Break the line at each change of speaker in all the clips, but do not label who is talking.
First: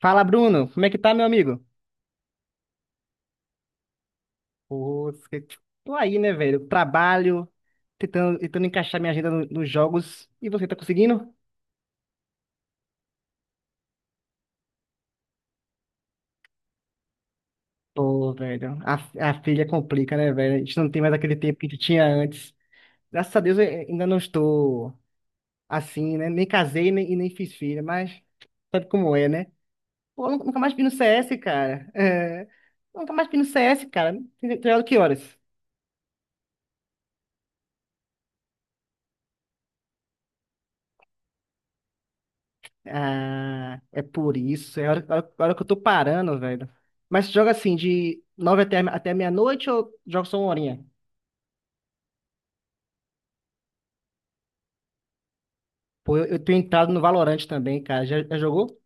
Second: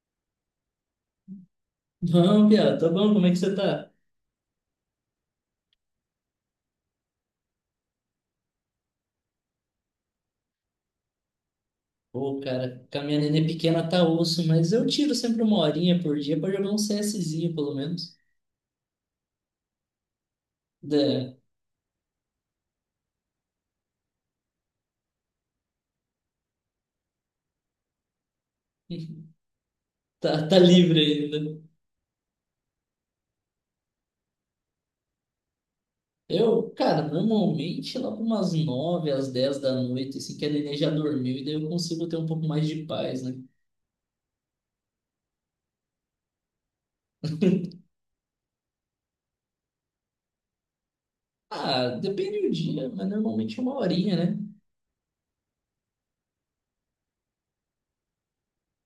Fala, Bruno. Como é que tá, meu amigo?
Não, Bia, tá bom, como é que você tá?
Pô, cê- tô aí, né, velho? Trabalho, tentando encaixar minha agenda no- nos jogos. E você tá conseguindo?
Pô, cara, com a minha nenê pequena tá osso, mas eu tiro sempre uma horinha por dia pra jogar um CSzinho, pelo menos.
Pô, velho, a filha complica, né, velho? A gente não tem mais aquele
Da-
tempo que a gente tinha antes. Graças a Deus eu ainda não estou assim, né? Nem casei nem, e nem fiz filha, mas sabe como é, né? Pô, eu
Tá,
nunca
tá
mais vi no
livre
CS,
ainda.
cara. É, nunca mais vi no CS, cara. Tem jogado que horas?
Eu, cara, normalmente lá por umas 9 às 10 da noite, assim, que a nenê já dormiu, e daí eu consigo ter um pouco mais de paz, né?
Ah, é por isso. É a hora, a hora- a hora que eu tô parando, velho. Mas joga assim, de nove até, até meia-noite ou joga só uma horinha?
Ah, depende do dia, mas normalmente é uma horinha, né?
Pô, eu tenho entrado no Valorant também, cara. Já, já jogou?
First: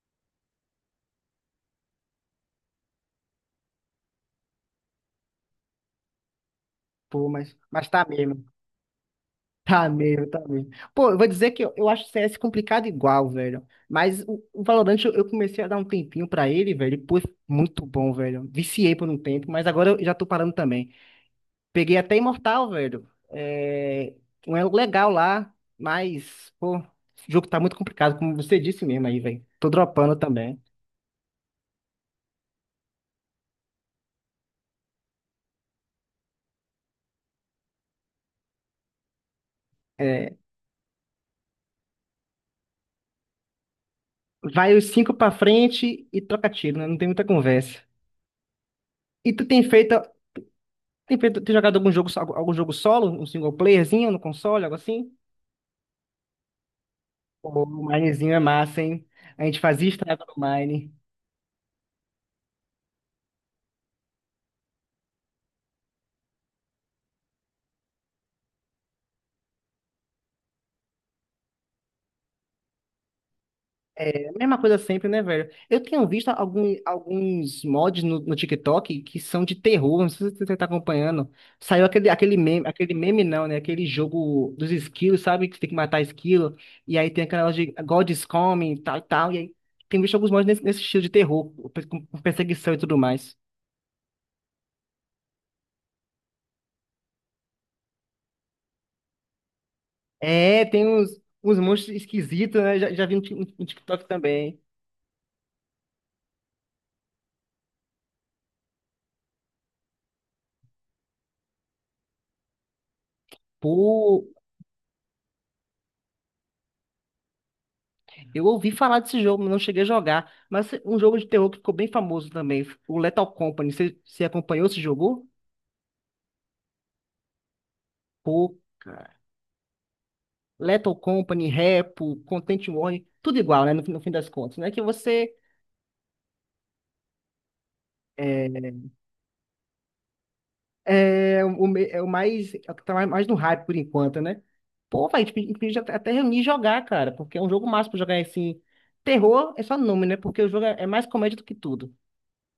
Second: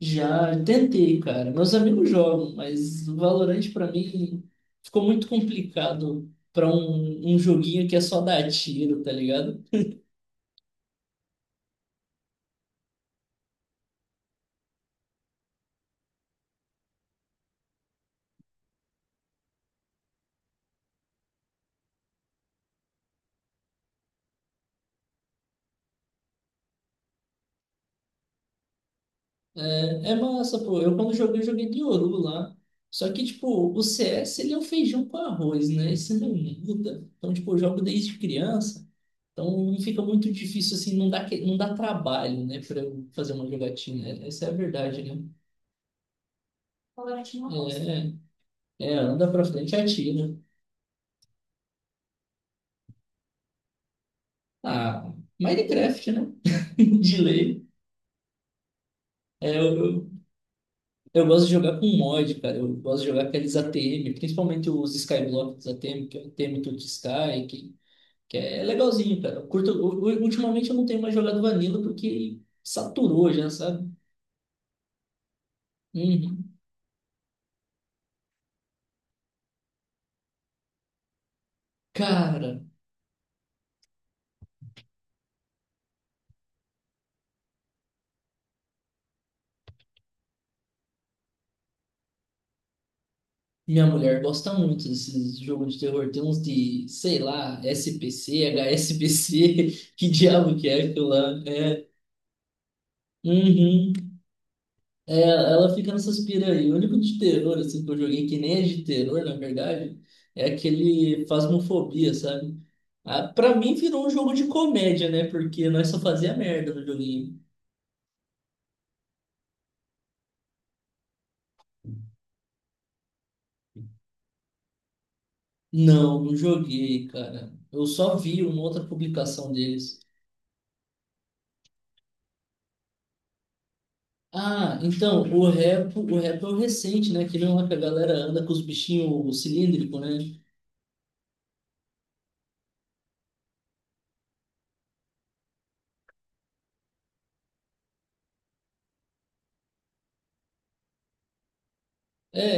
Já tentei, cara. Meus amigos jogam, mas o Valorant pra mim ficou muito complicado pra
Pô,
um joguinho
mas
que é
tá
só
mesmo.
dar tiro, tá ligado?
Tá mesmo, tá mesmo. Pô, eu vou dizer que eu acho o CS complicado igual, velho. Mas o Valorant eu comecei a dar um tempinho pra ele, velho. E, pô, muito bom, velho. Viciei por um tempo, mas agora eu já tô parando também. Peguei até Imortal, velho. É, um elo legal lá, mas, pô, esse jogo tá muito complicado, como você disse mesmo aí, velho. Tô
É, é
dropando
massa,
também.
pô. Eu quando joguei, joguei de Yoru lá. Só que, tipo, o CS, ele é um feijão com arroz, né? Isso não muda. Então, tipo, eu jogo desde criança. Então, não fica muito
É,
difícil, assim, não dá trabalho, né? Pra eu fazer uma jogatina. Essa é a
vai os
verdade,
cinco
né?
pra frente e troca tiro, né? Não tem
Valorant
muita
não gosta.
conversa.
É, é, anda
E
pra
tu tem
frente e
feito,
atira.
tem feito, tem jogado algum jogo, so- algum jogo solo, um single playerzinho no console, algo assim?
Ah, Minecraft, né? De
Pô,
lei.
o Minezinho é massa, hein? A
É,
gente
eu,
fazia
eu,
estrada no Mine.
eu gosto de jogar com mod, cara. Eu gosto de jogar aqueles ATM, principalmente os Skyblocks ATM, que é o ATM to Sky, que é legalzinho, cara. Eu curto, ultimamente eu não tenho mais jogado Vanilla porque saturou já, sabe?
A mesma coisa sempre, né, velho? Eu tenho visto
Uhum.
algum, alguns mods no, no TikTok que são de terror, não sei se você tá acompanhando. Saiu aquele,
Cara,
aquele meme não, né? Aquele jogo dos esquilos, sabe? Que você tem que matar esquilo. E aí tem aquela de God is Coming, e tal e tal. E aí tem visto alguns mods nesse, nesse estilo de terror, com perseguição e tudo mais.
minha mulher gosta muito desses jogos de terror. Tem uns de, sei lá, SPC, HSPC, que diabo
É,
que é
tem
aquilo
uns,
lá?
uns
É.
monstros esquisitos, né? Já, já vi no Tik- no
Uhum.
TikTok também.
É, ela fica nessas pira aí. O único de terror, assim, que eu joguei, que nem é de terror, na verdade, é aquele Phasmophobia, sabe? Ah, pra mim virou um
Pô,
jogo de comédia, né? Porque nós só fazia merda no joguinho.
eu ouvi falar desse jogo, mas não cheguei a jogar. Mas um jogo de terror que ficou bem famoso também, o Lethal Company. Você, você acompanhou, se jogou?
Não, não joguei, cara. Eu só vi
Pô,
uma outra
cara.
publicação deles.
Lethal Company, Repo, Content Warning, tudo igual, né? No, fim no fim das contas, né?
Ah,
Que
então,
você
o rap é o recente, né? Aquele lá que a galera anda
é,
com os bichinhos cilíndricos, né?
é, o, me- é o mais, é o que tá mais mais no hype por enquanto, né? Pô, vai, tipo, inclusive até até reunir e jogar, cara, porque é um jogo massa pra jogar assim. Terror é só nome, né? Porque o jogo é é mais comédia do que tudo.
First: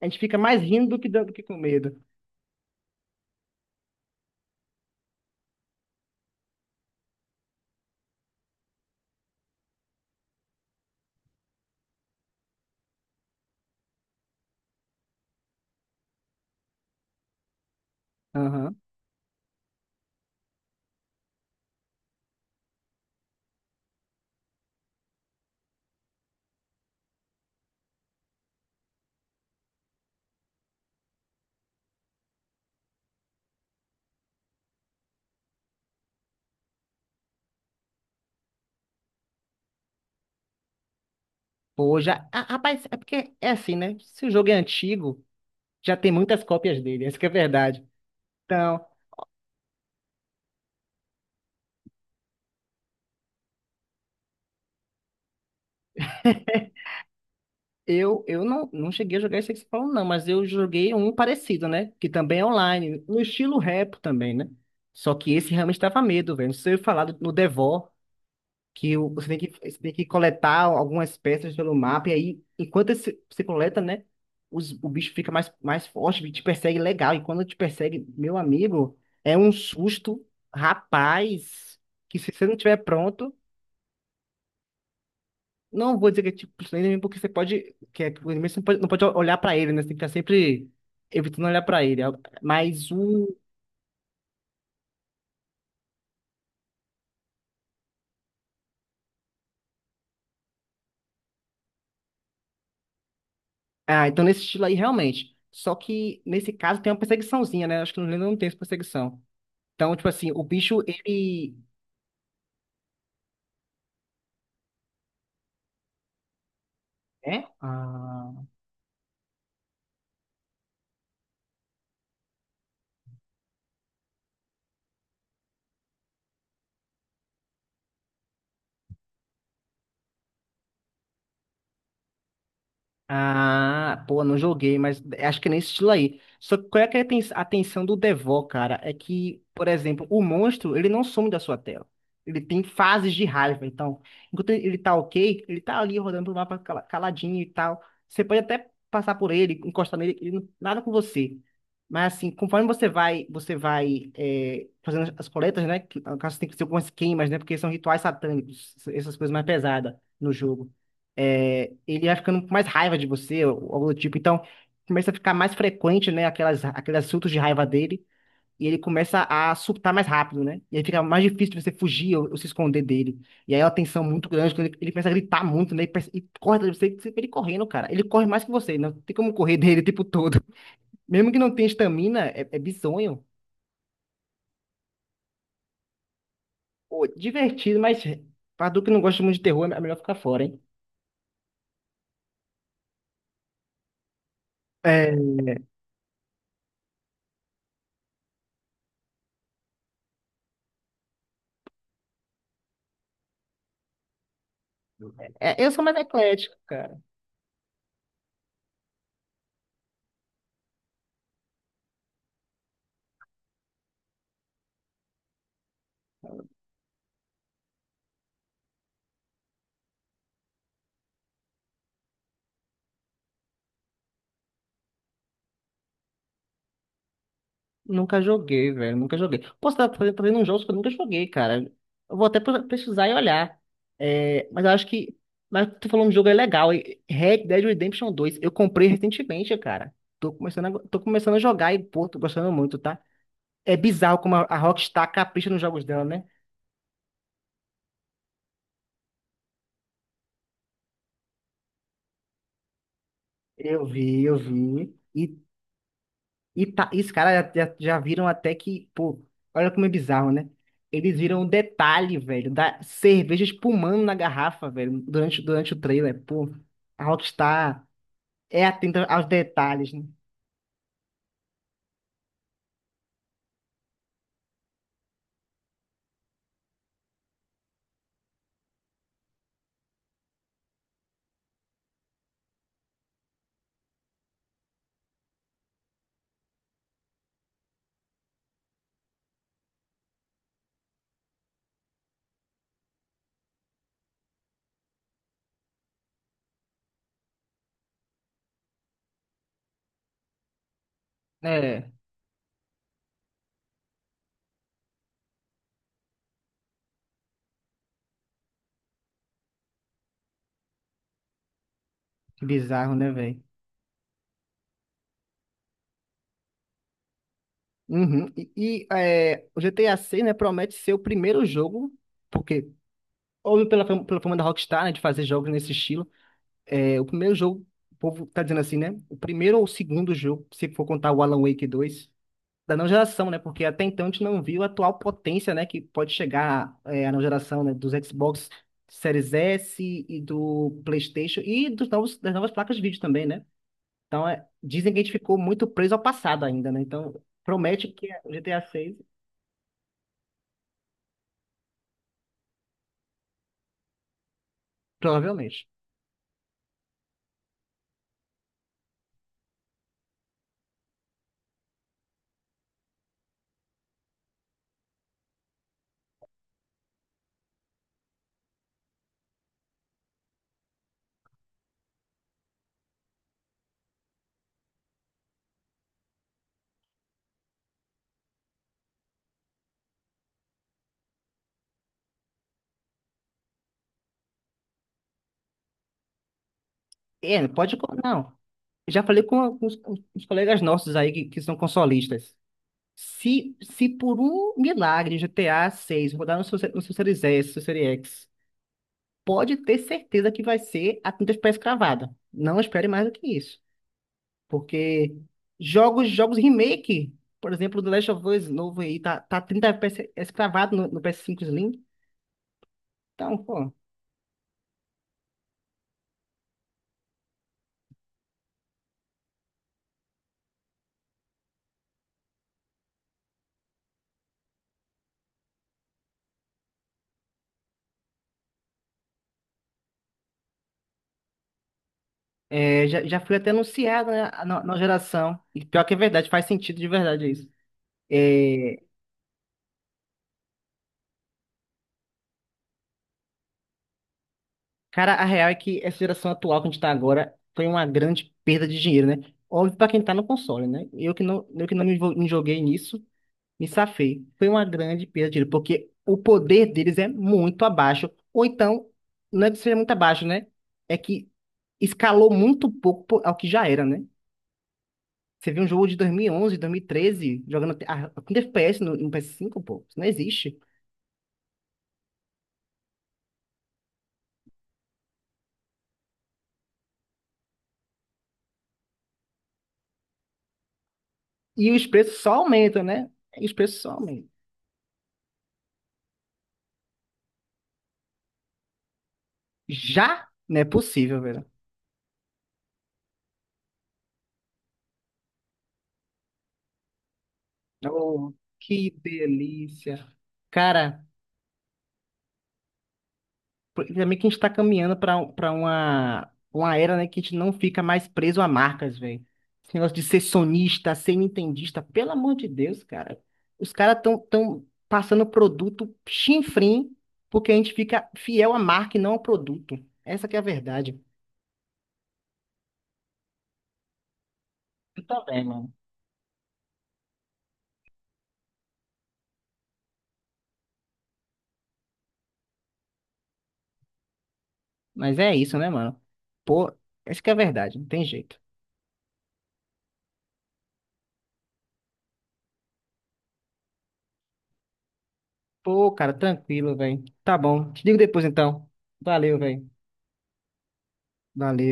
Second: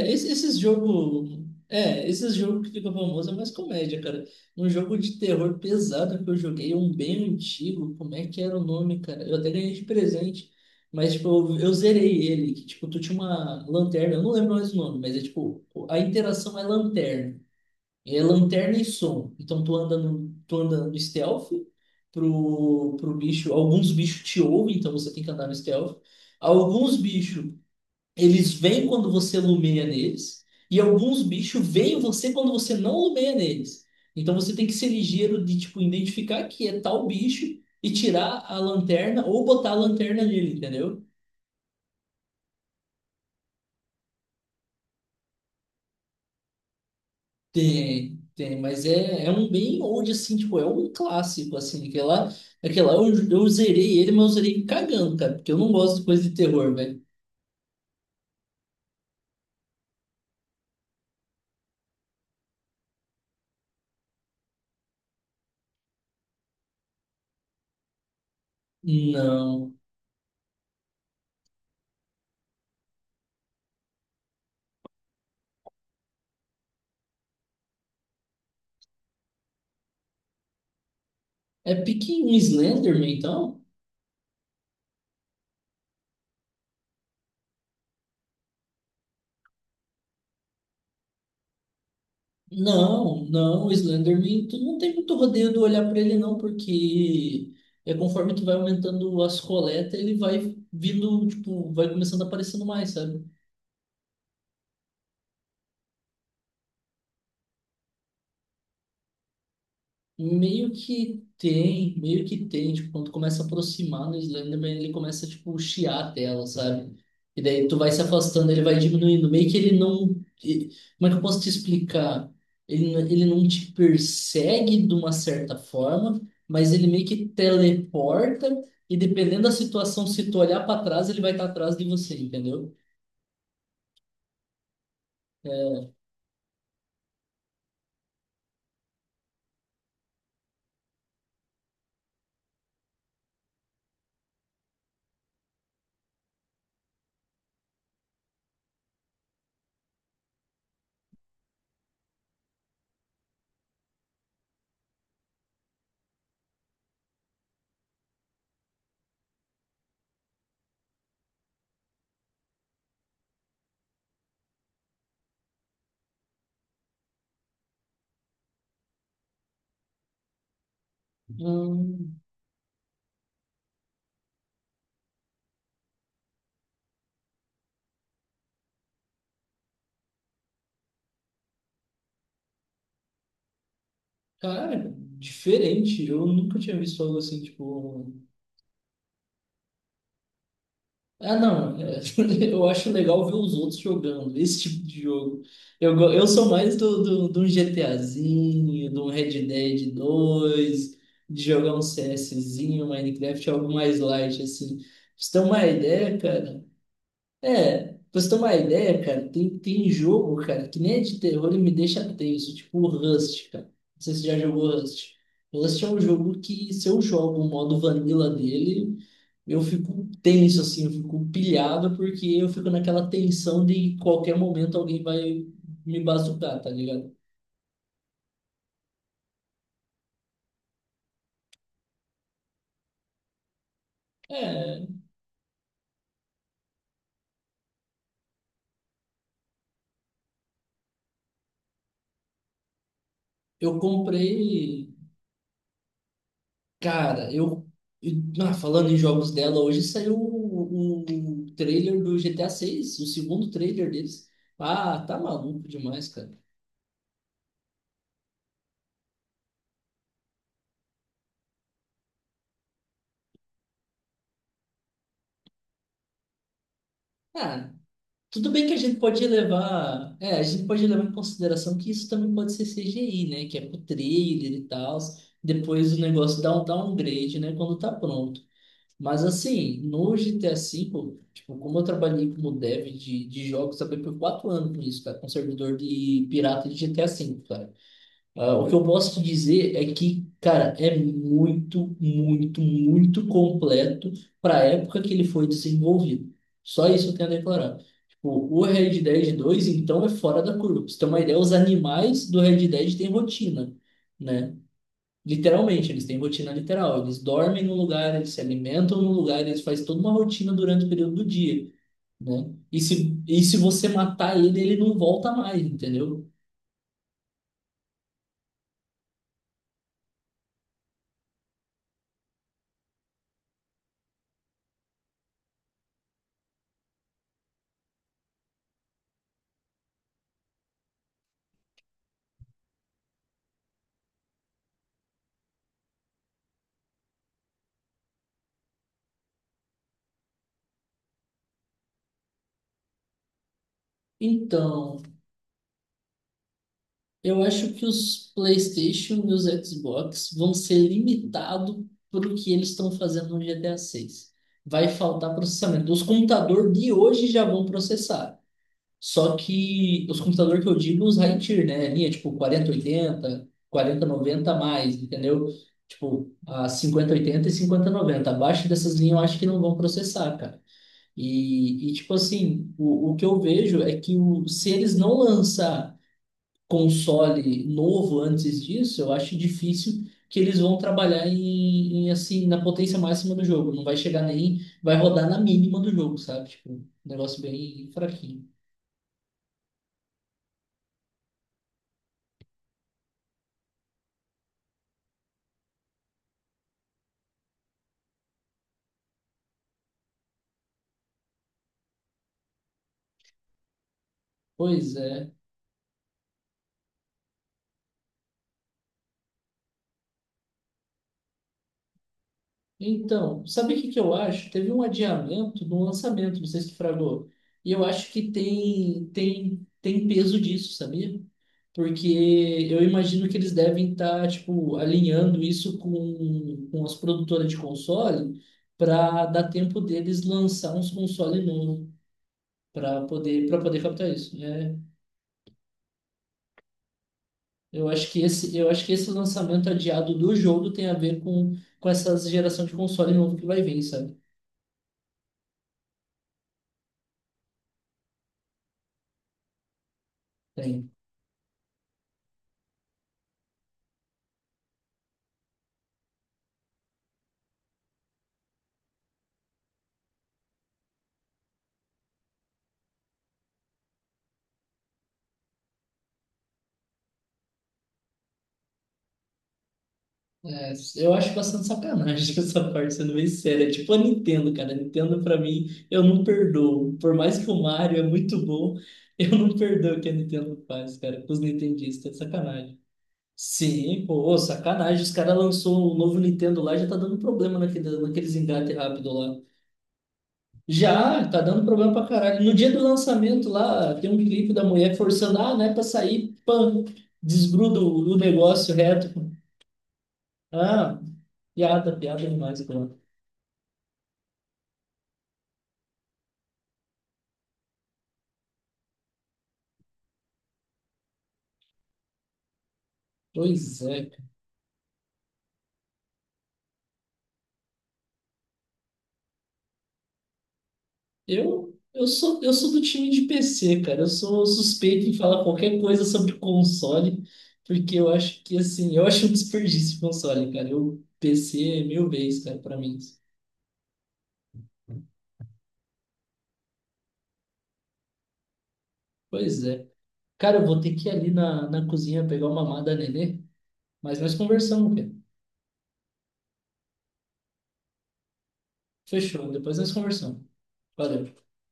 A gente fica
esses
mais rindo do que, dan-
jogos.
do que com medo.
É, esses jogos que ficam famosos é mais comédia, cara. Um jogo de terror pesado que eu joguei, um bem antigo, como é que era o nome, cara? Eu até ganhei de presente, mas, tipo, eu zerei ele, que, tipo, tu tinha uma lanterna, eu não lembro mais o nome, mas é, tipo, a interação é lanterna. É
Aham.
lanterna e som. Então, tu anda no stealth pro bicho, alguns bichos te ouvem, então você tem que andar no stealth. Alguns bichos eles vêm quando você lumeia neles, e alguns bichos veem você quando você não lumeia neles. Então você tem que ser ligeiro de tipo identificar que é tal bicho e tirar a lanterna ou botar a lanterna nele, entendeu?
Pô, já. Ah, rapaz, é porque é assim, né? Se o jogo é antigo, já tem muitas cópias dele, essa que é a verdade.
Tem, tem, mas
Então,
é, é um bem old assim, tipo, é um clássico assim, aquele lá eu zerei ele, mas eu zerei cagando, cara, porque eu não gosto de coisa de terror, velho.
eu não, não cheguei a jogar esse que você falou, não, mas eu joguei um parecido, né? Que também é online, no estilo rap também, né? Só que esse realmente dava medo, velho. Não sei falar do- no Devo. Que o-
Não.
você tem que coletar algumas peças pelo mapa, e aí, enquanto esse- você coleta, né, os- o bicho fica mais, mais forte, e te persegue legal, e quando te persegue, meu amigo, é um susto,
É
rapaz, que
pique um
se você não tiver
Slenderman,
pronto,
então?
não vou dizer que é tipo isso aí, porque você pode, que é, que o inimigo você não pode, não pode olhar pra ele, né, você tem que estar sempre evitando olhar pra ele, mas
Não,
o...
não, o Slenderman, tu não tem muito rodeio de olhar para ele não, porque é conforme tu vai aumentando as coletas, ele vai vindo, tipo, vai começando a aparecendo mais, sabe?
Ah, então nesse estilo aí, realmente, só que nesse caso tem uma perseguiçãozinha, né, acho que no Lenda não tem essa perseguição, então, tipo assim, o bicho, ele,
Meio que tem, tipo, quando começa a aproximar no Slenderman, ele começa, tipo, chiar a tela, sabe? E
né?
daí tu vai se
Ah,
afastando, ele vai diminuindo, meio que ele não, e- como é que eu posso te explicar? Ele não te persegue de uma certa forma, mas ele meio que teleporta, e dependendo da situação, se tu olhar para trás, ele vai estar atrás de você, entendeu?
ah, pô, não joguei, mas acho que é nesse estilo aí. Só que qual é que é a ten- a tensão do Devor, cara? É que, por exemplo, o monstro, ele não some da sua tela. Ele tem fases de raiva, então, enquanto ele tá ok, ele tá ali rodando pro mapa cala- caladinho e tal. Você pode até passar por ele, encostar nele, ele não- nada com você. Mas assim, conforme você vai é, fazendo as coletas, né? Que, no caso, tem que ser algumas queimas, né? Porque são rituais satânicos, essas coisas mais pesadas no jogo é, ele vai ficando com mais raiva de você, ou algo do tipo. Então, começa a ficar mais frequente, né, aquelas, aqueles surtos de raiva dele, e ele começa a surtar mais rápido, né? E aí fica mais difícil de você fugir
Hum,
ou se esconder dele. E aí é uma tensão muito grande, quando ele começa a gritar muito, né? E, perce- e corre atrás de você, você vê ele correndo, cara. Ele corre mais que você, não tem como correr dele o tempo todo. Mesmo que não tenha estamina, é, é bizonho.
Cara, diferente, eu nunca tinha visto
Pô,
algo assim,
divertido, mas
tipo...
pra tu que não gosta muito de terror, é melhor ficar fora, hein?
Ah, não. Eu acho legal ver os outros jogando esse tipo de
É,
jogo. Eu sou mais de um GTAzinho, de um Red Dead 2 de jogar um CSzinho, Minecraft, algo mais light, assim. Pra você ter
é,
uma
eu sou mais
ideia,
eclético,
cara.
cara.
É, pra você ter uma ideia, cara, tem, tem jogo, cara, que nem é de terror e me deixa tenso, tipo o Rust, cara. Não sei se você já jogou Rust. Rust é um jogo que, se eu jogo o modo vanilla dele. Eu fico tenso, assim, eu fico pilhado, porque eu fico naquela tensão de qualquer momento alguém vai me bazucar, tá ligado?
Nunca joguei, velho. Nunca joguei. Posso estar fazendo, fazendo uns jogos que eu nunca joguei, cara. Eu vou até pre- pesquisar e olhar. É, mas eu acho
É,
que. Mas tu falou um jogo é legal. E- Red Dead Redemption dois eu comprei recentemente, cara. Tô começando a jogar e, pô, tô gostando muito, tá? É
eu
bizarro como a
comprei.
Rockstar capricha nos jogos dela, né?
Cara, eu. Ah, falando em jogos dela, hoje saiu o trailer do G GTA 6, o segundo
Eu
trailer
vi,
deles.
eu vi.
Ah, tá
E
maluco demais, cara.
e tá, e os caras já, já, já viram até que, pô, olha como é bizarro, né? Eles viram um detalhe, velho, da cerveja espumando na garrafa, velho, durante, durante o trailer. Pô, a
Ah,
Rockstar
tudo
é
bem que a gente
atenta aos
pode
detalhes, né?
levar, é, a gente pode levar em consideração que isso também pode ser CGI, né? Que é pro trailer e tal. Depois o negócio dá um downgrade, né? Quando tá pronto. Mas assim, no GTA V, tipo, como eu trabalhei como dev de jogos, trabalhei por 4 anos com isso, cara, com servidor de pirata de GTA V, cara. Ah, o que eu posso te dizer é que, cara, é muito, muito, muito completo para a época que ele foi desenvolvido. Só isso eu tenho a declarar. Tipo, o Red Dead 2, então, é fora da curva. Pra você ter uma ideia, os
É,
animais do Red Dead têm rotina, né? Literalmente, eles têm rotina literal. Eles dormem no lugar, eles se alimentam no lugar, eles fazem toda uma rotina durante o período do dia,
que
né? E
bizarro, né,
se, e
velho?
se você matar ele, ele não volta mais, entendeu?
Uhum. E, é, o GTA VI, né, promete ser o primeiro jogo, porque, óbvio, pela, fam- pela fama da Rockstar, né, de fazer jogos nesse estilo, é, o primeiro jogo, o povo tá dizendo assim, né? O primeiro ou o segundo jogo, se for contar o Alan Wake dois da não geração, né? Porque até então a gente não viu a atual potência, né? Que pode chegar é, a não geração, né? Dos Xbox Series S e do PlayStation e dos novos, das novas placas de vídeo também, né? Então, é, dizem que
Então,
a gente ficou muito preso ao passado ainda, né? Então,
eu acho que
promete que é
os
o GTA 6,
PlayStation e os Xbox vão ser limitados pelo que eles estão fazendo no GTA 6. Vai faltar
provavelmente.
processamento. Os computadores de hoje já vão processar. Só que os computadores que eu digo, os high tier, né? Linha tipo 4080, 4090 a mais, entendeu? Tipo, a 5080 e 5090. Abaixo dessas linhas eu acho que não vão processar, cara. E tipo assim, o que eu vejo é que se eles não lançar console novo antes disso, eu acho difícil que eles vão trabalhar assim na potência máxima do jogo. Não vai chegar nem, vai rodar na mínima do jogo, sabe? Tipo, um negócio
É, pode...
bem
co- não,
fraquinho.
já falei com alguns com os colegas nossos aí que são consolistas. Se por um milagre GTA 6 rodar no seu, no seu Series S, no seu Series X, pode ter certeza que vai ser a tinta pré-escravada. Não espere mais do que isso.
Pois
Porque
é.
jogos, jogos remake, por exemplo, do Last of Us novo aí, tá, tá 30 FPS escravado no, no PS5 Slim. Então,
Então, sabe
pô,
o que que eu acho? Teve um adiamento do lançamento, não sei se tu fragou. E eu acho que tem peso disso, sabia? Porque eu imagino que eles devem estar, tipo, alinhando isso com as produtoras de console para dar tempo deles lançar uns console novo
é,
para
já, já foi
poder,
até
para poder
anunciado,
captar
né,
isso,
na, na
né?
geração. E pior que é verdade, faz sentido de verdade isso.
eu acho que esse, eu
É,
acho que esse lançamento adiado do jogo tem a ver com essa geração de console novo que vai vir, sabe?
cara, a real é que essa geração atual que a gente tá agora foi uma grande perda de dinheiro, né? Óbvio pra quem tá no console, né? Eu que não me envol- me joguei nisso, me safei. Foi uma grande perda de dinheiro, porque o poder deles é muito abaixo. Ou então, não é que seja muito abaixo, né? É que escalou muito pouco po- ao que já era, né? Você viu um jogo de 2011, 2013, jogando até- ah, com FPS no, no PS5, pô, isso não existe.
É, eu acho bastante sacanagem essa parte, sendo bem séria. É tipo a Nintendo, cara. A Nintendo, pra mim, eu não perdoo. Por mais que o Mario é muito bom, eu não perdoo o que a Nintendo faz, cara, com os
E os
nintendistas.
preços
É
só
sacanagem.
aumentam, né? E os preços só
Sim, pô,
aumentam.
ô, sacanagem. Os caras lançou o novo Nintendo lá, já tá dando problema naqueles engates rápido lá.
Já não é possível,
Já, tá
velho.
dando problema pra caralho. No dia do lançamento lá, tem um clipe da mulher forçando, ah, né, pra sair, pã, desgruda o
Oh,
negócio
que
reto.
delícia.
Ah,
Cara,
piada, piada demais, pô.
porque também que a gente tá caminhando pra pra uma era, né, que a gente não fica mais preso a marcas, velho. Esse negócio de ser sonista, ser nintendista, pelo amor de Deus, cara. Os
Pois
caras
é.
tão, tão passando produto chinfrim porque a gente fica fiel à marca e não ao produto. Essa que é a verdade.
Eu sou do time de PC, cara. Eu sou
Eu
suspeito em falar
também, mano.
qualquer coisa sobre console, porque eu acho que, assim, eu acho um desperdício de console, cara. PC é mil vezes, cara, pra mim.
Mas é isso, né, mano? Pô, essa que é a verdade, não tem jeito.
Pois é. Cara, eu vou ter que ir ali na cozinha pegar uma mamada, nenê, mas nós conversamos, cara.
Pô, cara, tranquilo, velho. Tá bom. Te digo depois, então. Valeu,
Fechou,
velho.
depois nós conversamos. Valeu.
Valeu.